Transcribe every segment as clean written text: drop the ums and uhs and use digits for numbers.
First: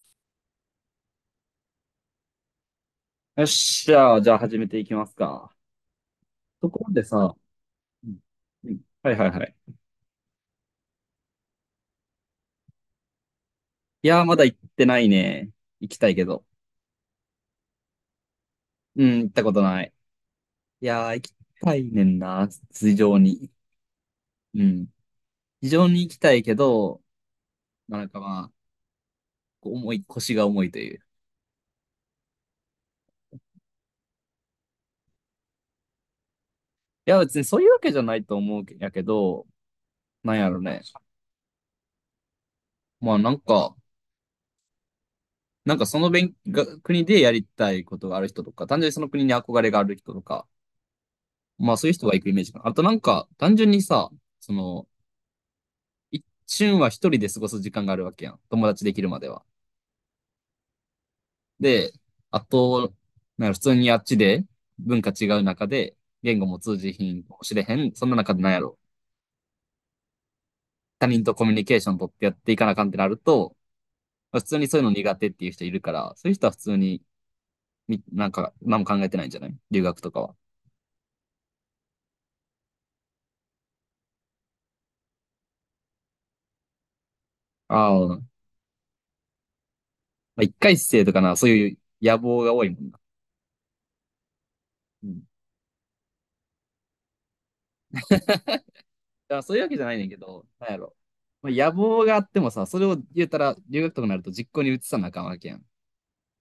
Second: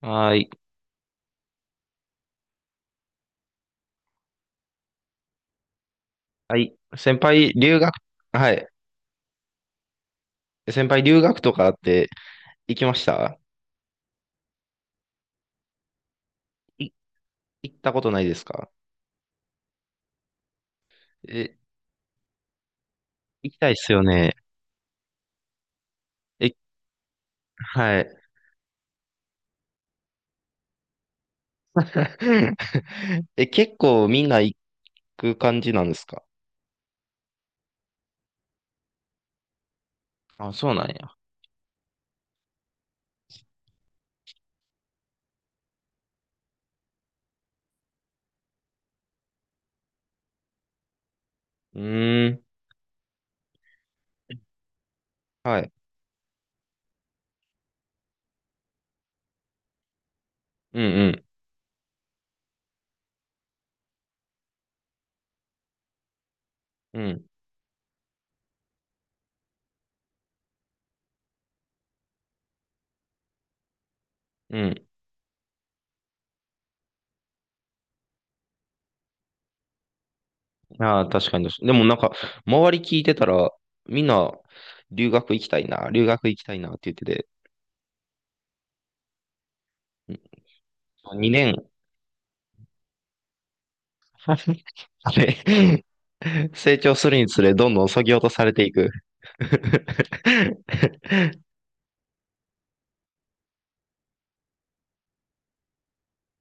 はーい。よっしゃー、じゃあ始めていきますか。はとい。ころで先さ、輩、留学、うんはい。うん、はい、はい、はい。先輩、留学とかって行きました？いやー、まだ行ってないね。行きたいけど。い、行ったことないですか？うん、行ったことない。いやー、行きえ、たいねんな、非常に。行きたいっすよね。うん。非常に行きたいえ、けど、はなんい。かまあ、こう腰が重いという。え、結構みんな行く感じなんですか？いや、別にそういうわけじゃないと思うけやけど、なんやあ、ろそうね。なんや。まあ、なんかその勉が国でやりたいことがある人とか、単純にその国に憧れがある人とか、まあうそういう人が行くーイメん。ージかな。あとなんか、単純にさ、その、はい。一瞬は一人で過ごす時間があるわけやん。友達できるまでは。うんで、あと、なんか普通にあっちで文化違う中で、言語も通じうん。うひんん。かもしれへん。そんな中でなんやろ。他人とコミュニケーション取ってやっていかなあかんってなると、まあ普う通にそういうん。の苦手っていう人いるから、そういう人は普通に、みなんか、何も考えてないんじゃない留学とかは。ああ、確かに確かに。でもなんか、周り聞いてたら、みんな、留学行きたいな、留学行きたいなって言ってて、ああ、まあ、一回生とかな、そ2う年、いう野望が多いもんな。あれ、うあんれ成長するにつれ、どんどん削ぎ落とされていく。や、そういうわけじゃないねんけど、なんやろ。まあ、野望があってもさ、それを言うたら、留学とかになると実行に移さなあかんわけやん。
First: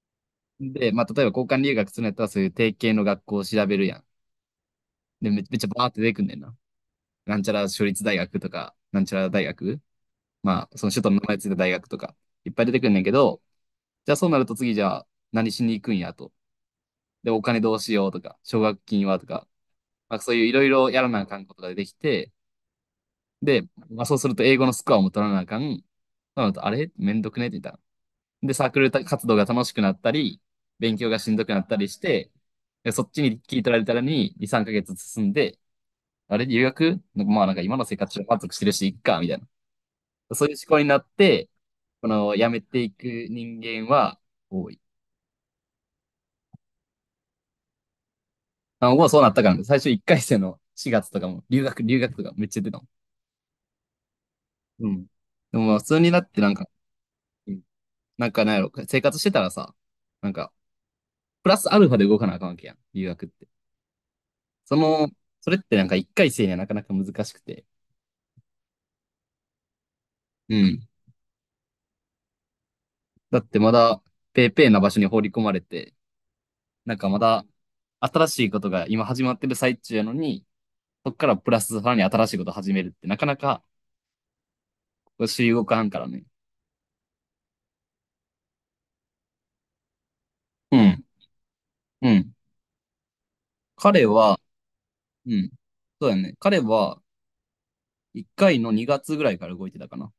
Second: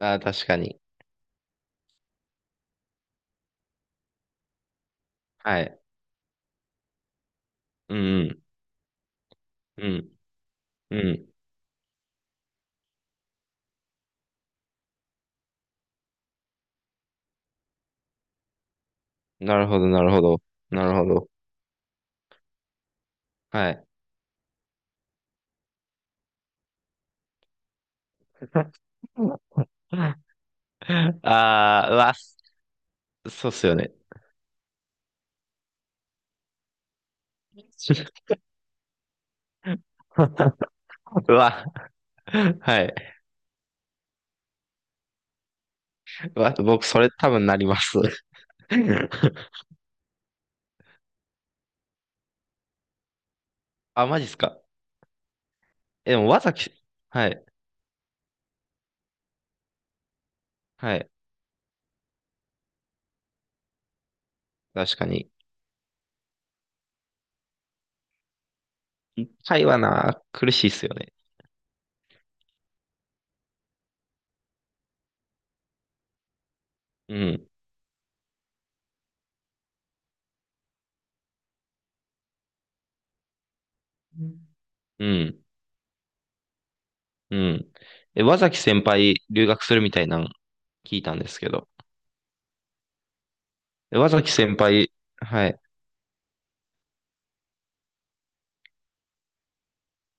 ああ、確かに。で、まあ、例えば交換留学するんやったら、そういう定型の学校を調べるやん。で、めめっはちゃい。バーって出てくんねんな。なんちゃら私う立大学ん、とか、なんちゃら大学、うん、まあ、そのう首都の名ん、前ついた大学とか、いっぱい出てくんねんけど、じゃあそうなると次じゃあ何しに行くんやと。で、お金どうしようとか、奨学金はとうん。か、なるほど、なるまあ、ほそうど。いういろいなろるやほらなあど。かんことが出てきて、で、はい。まあ、そうすると英語のスコアも取らなあかん。そうなると、あれめんどくねって言ったらで、サー クル活動が楽しくなったあり、勉強がしんどくなったりあ、うしわ、て、そっちにそうっ切りす取よられね。たらに2、3ヶ月進んで、あれ、留学なんかまあ、なんか今の生活 満足してるし、いっか、みたいな。そういう思考になっうて、わ、この辞めはていくい。人間は多い。うわ、僕、それ多分なります。あ、僕はそうなったから ね、最初1回生の4月とかも、留学、留学とかめっちゃ出たの。あ、マジっすか。うん。でもまあ普通にえ、でなっも、てわなざんか、き、はい、うん、なんかなんやろ、生活してたらさ、なんか、はい。プラスアルファで動かなあかんわけやん、留学って。そ確かの、に。それってなんか一回生にはなかなか難しくて。会話な、苦うしいっすん。よね。だってまだ、ペーペーな場所に放り込まれて、なんかうまだ、ん。新しいことが今始まってる最中やのに、そっからプラスさらに新しいこと始めるって、なかなか、うんうん、主流動かんからね。え、和崎先輩、留学するみたいなのう聞いん。たんですけど。うん。え、彼和崎は、先輩、うはん。い。そうだね。彼は、一回の2月ぐらいから動いてたかな。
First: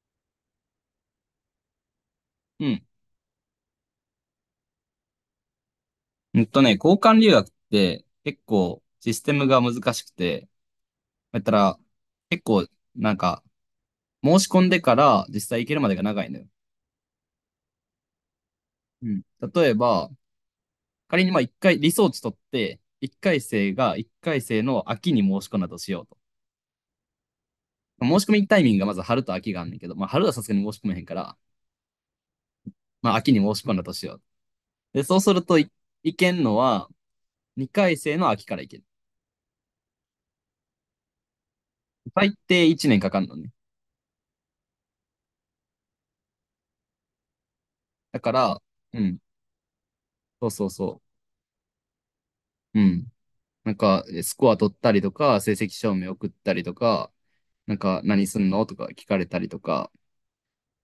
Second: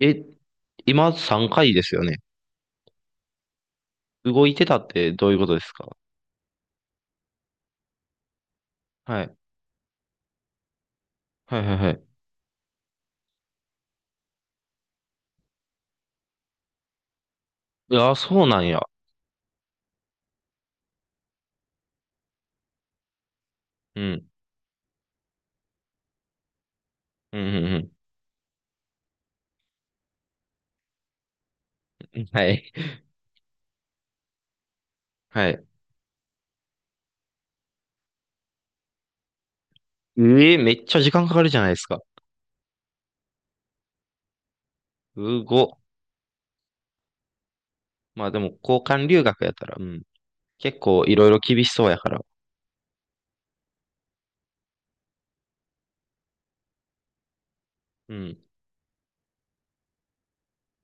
え、今3回ですよね。うん。動いてたってどういうことですか？うんとね、交換留学って、結構、シスはテい。ムが難しくて、やったはいはいら、はい。結構、なんか、申し込んでから実際行けるまでが長いのよ。いや、そうなんや。うん。例えば、仮にまあ一回、リソーチ取って、一回生がう一ん。回生の秋に申し込んだとしようと。うんうん申し込みタイミングがまず春と秋があんねんけど、まあ春はさすがに申し込めへんから、うん。はい。まあ秋に申し込んだとしようと。で、そうするはとい。い、行けんのは二回生の秋から行ける。ええ、めっちゃ時間かかるじゃないですか。最低一年かかんのね。うご。だまあかでも、ら、交う換ん、留学やったら、うん。そうそう結そ構いろいろ厳しそうやから。う。うん。なんか、スコア取ったりとか、成績証明送ったりとか、なんか、う何ん。すんのとか聞かれたりとか、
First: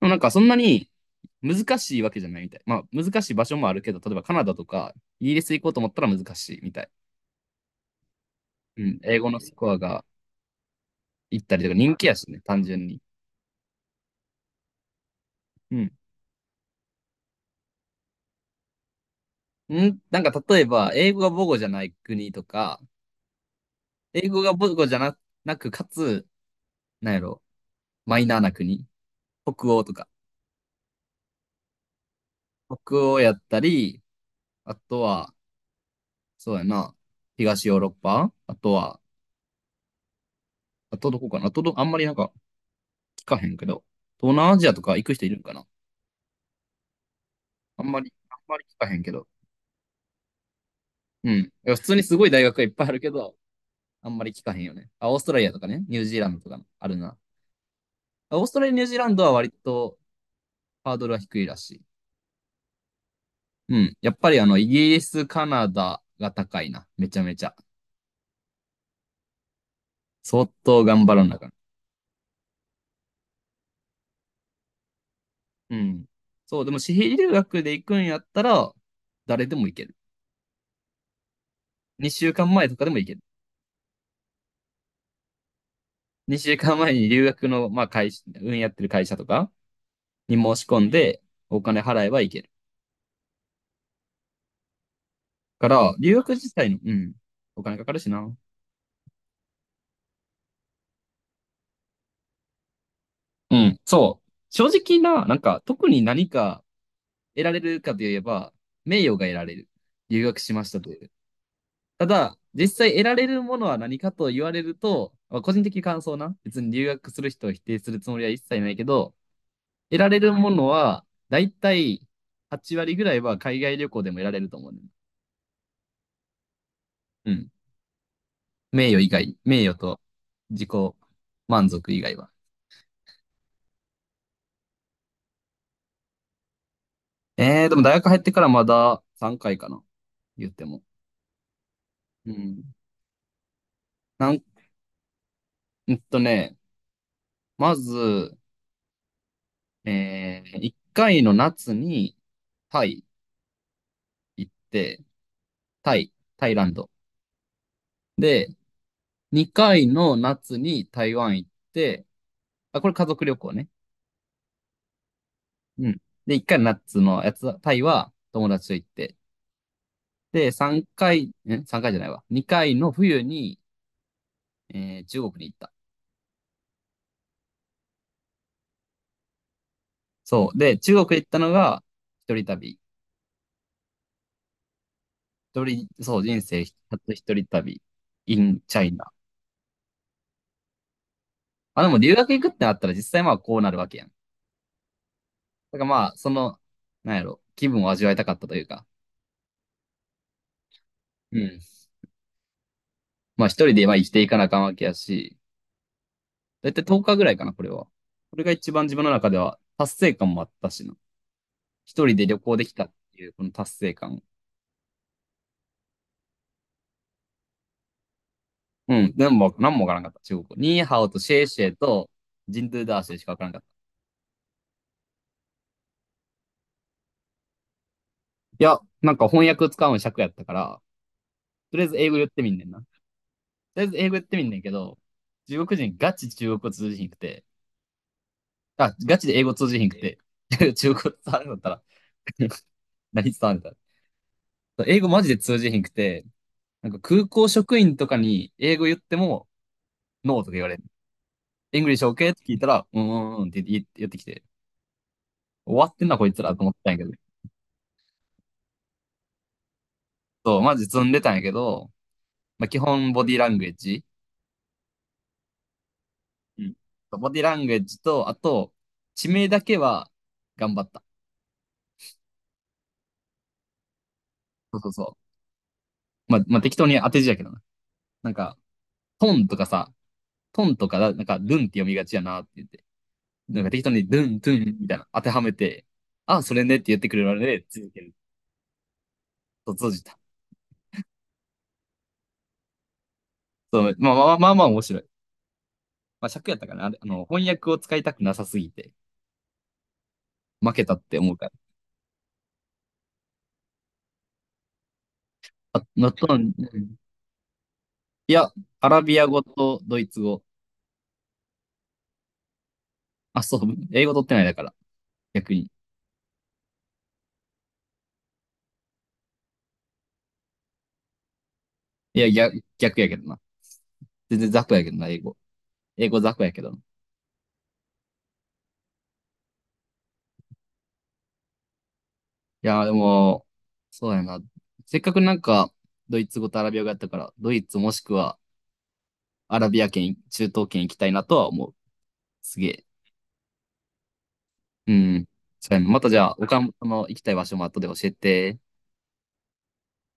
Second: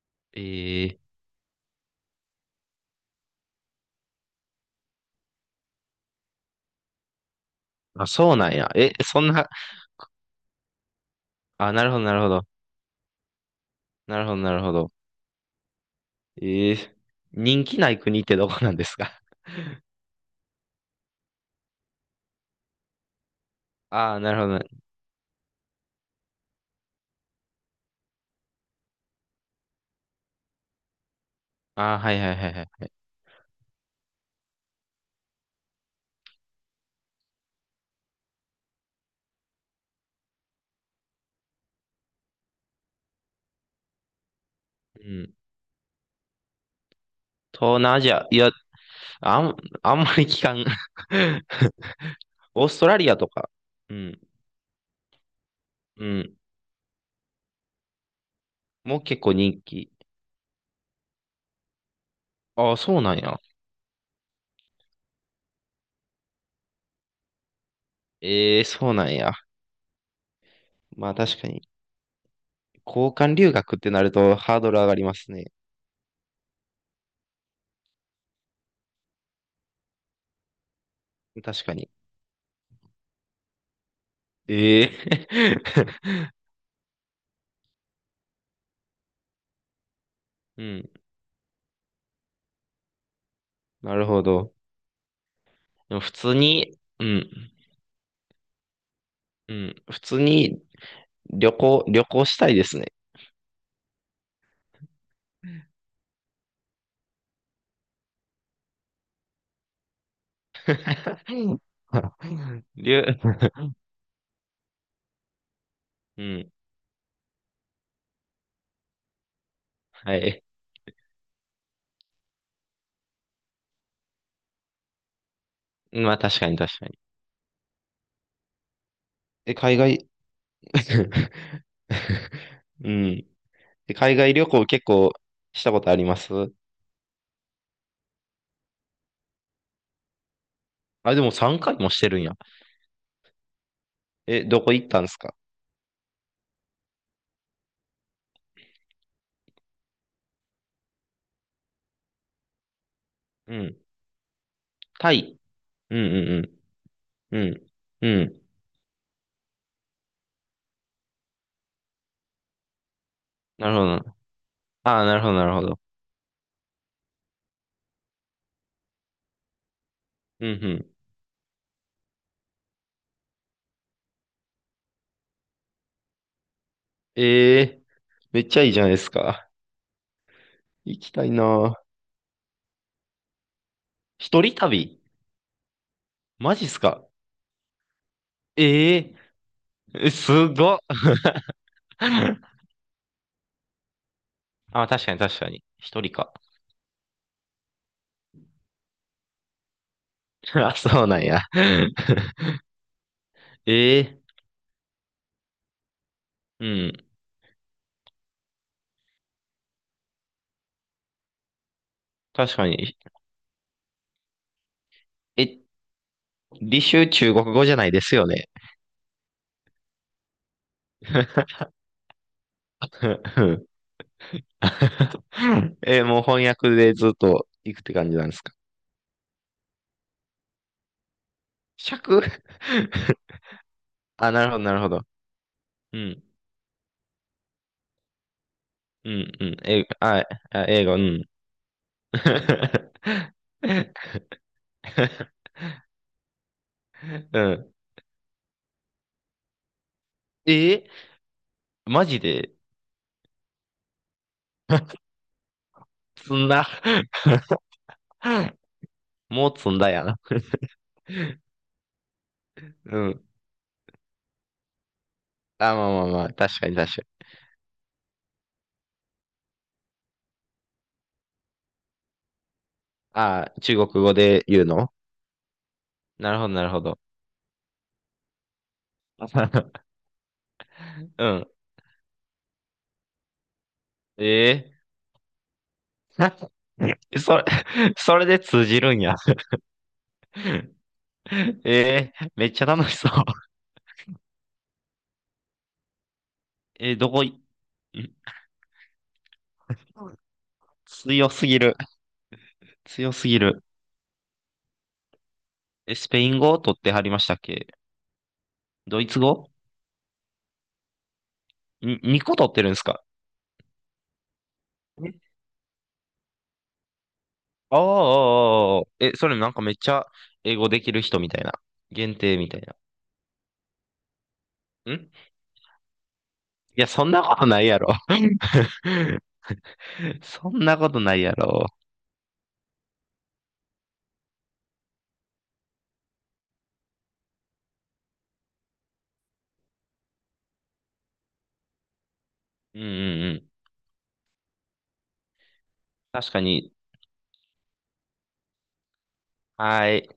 でもなんかそんなにええ、難しいわけじゃないみたい。まあ難しい場所もあるけど、例えばカナダとかイギリス行こうと思ったら難しいみたい。あ、そうなんや。うえ、ん。英そん語のな、スコアが行ったりとあ、かなる人ほど気やなるほしね、ど。単純に。なるほどなるほど。うん。ええ、人気ない国ってどこなんですか？ なんか例えば、英語が母語じゃない国とか、ああ、英なる語ほがど母ね。語じゃな、なく、かつ、なんやろ、マイナーな国。北欧とか。ああ、はいはいはいはいはい。北欧やったり、あとは、そうやな、東ヨーロッパあとは、あとどこかなあとど、あんまりなんか聞かへんけど、東南アジアとかう行く人いん。るんかな。東あん南まアり、ジア、あいんや、まり聞かへんけど。あん、あんまり聞かん。うん。いや普通にす ごい大学がオいーっスぱトいあラるけリアとど、か。うあんん。まり聞かへんよね。あ、オーストラリアとかね、ニュうージーランん。ドとかあるな。あオーストラリア、ニュージーもうラン結ドは構割人気。とハードルは低いらしい。ああ、そうなんや。うん。やっぱりあの、イギリス、カナダが高いな。めちゃめちゃ。ええ、そうなんや。相当頑ま張あらなあ確かかん。に。交換留学ってなるとハードル上がりますね。うん。そう、でも私費留学で行くんやったら、誰でも行ける。確かに。2週間前とかでも行ける。ええ。 2週間前に留学の、まあ、会社、運やってる会社とかに申 うし込んん。で、お金払えば行ける。なるほど。から、でも普留学通自体に、の、ううん、ん。お金かかるしな。うん。普通に旅行したいですね。うん、そう。正直な、なんか、特に何か得られるかといえば、名誉が得られる。留学しましたという。うん。 ただ、実際りゅ得られう るものは何かと言われると、まあ個人的感想 うな。ん、別に留学する人を否定するつもりは一切ないけど、得らはれるい。ものは、だいたい8割ぐらいは海外旅行でも得られると思うね。まあ確かに確かに。うん。名誉以外、え、名誉海と外、自己 満足以外は。うん。え、海外旅行結構したことあります？ええでも大学入ってからまだ3回かいかな。言っても。あ、でも3回もしてるんうや。ん。なん、え、どこ行ったんですか？うんとね、まず、ええ1回の夏にタイうん。行って、タイ。うタんイ、タうイランド。んうん。うん。うん。で、2回の夏に台湾行って、あ、これ家族旅行ね。なるほどな。ああ、なるほどなるほど。うん。で、1回の夏のやつ、タイは友達と行って。うで、んう3ん。回、えさん ?3 回じゃないわ。2回の冬に、中国に行った。ええ、めっちゃいいじゃないですか。そう。で、行中き国た行っいたのがな。一人旅。一人旅？一人、そう、人マ生ジっす初か？一人旅、in え China。ええ、すごっ。まあ、でも留学行くって なったら実際まあこうなるわけやん。だあ、確かに確かに。から一ま人あ、か。なんやろ、気分を味わいたかったというか。あ、そうなんうや。ん。まあ一人でまあ生きてええ、いかなあかんわけやし、うだいたいん。10日ぐらいかな、これは。これが一番自分の中では達成感もあったしな。一人で旅行確でかきたっに。ていうこの達成感。え、履修中国語じゃないですよね。うん。でも、なんもわからんかった、中国語。ニーハオとシェイ シェイとジンドゥダーシェイしかわかうらんかった。ん。 え、もう翻訳でずっと行くって感じなんですか。いや、なんか翻訳使うの尺やったから、とりあえず尺。 英語言っ てみんねんな。とりあえず英語やっあ、てみなんるねほんど、けなるほど、ど。中国人うガん、チ中国語通じひんくて、あ、うガチん、で英う語ん。通じ英ひん語、くて、あ、 英中語、う国語ん。伝わるんだったら 何伝わるんだったら英語マジで通じひんくて、なんか空う港ん。職員とかに英語言っても、ノーとか言われる。え、イングリッマシュ ジ OK ってで。 聞いたら、うーんって言ってきて、終わってんなこい積つんらとだ。 思ったんやけど。もう積んだやな。 そう、マ ジ積んでたんやけど、まあ、基う本ん。ボディランゲージ。あ、まあまあまあ、確うかん。に確かに。ボディランゲージと、あと、地名だけは頑張った。ああ、中国語で言うそうそうの？そう。なまるあ、ほど、まあ、なる適ほ当ど。に当て字やけどな。なんか、トンとか さ、トンとか、なんうか、ん。ルンって読みがちやなって言って、なんか適当にルン、えトゥンえ。 みたいな当てはめて、あ、それねって言ってくれるそのれ、で、続ける。それで通じるんや。と、閉じた。ええ、めっちゃ楽しそう。そう、まあ面白い。まあ尺やったかな。あえーどの、こい、ん翻訳を使いたくなさすぎて、負けたって強思うすから。ぎる。強すぎる。あ、え、スのペイトン語ン、を取ってはりましたっけ？いや、アラドイビツア語語とドイツ語。に ?2 個取ってるんですか？あ、そう、英語取ってないだから、え、逆に。ああー、あーあー、え、それなんかめっちゃ英語できる人みたいな。限いや、定みたい逆、な。逆やけどな。全然雑魚やけどな、い英語。英語雑魚やけどな。や、そんなことないやろ。そんなことないやろ。いやー、でも、そうやな。せっかくなんか、ドイツ語とアラビア語やったから、ドイツもしくはアラビア圏、中東圏行きたいなとは思う。すげうんうえ。んうん。うん。そうやなまたじゃ確あ、か他に。の行きたい場所も後で教えて。はい。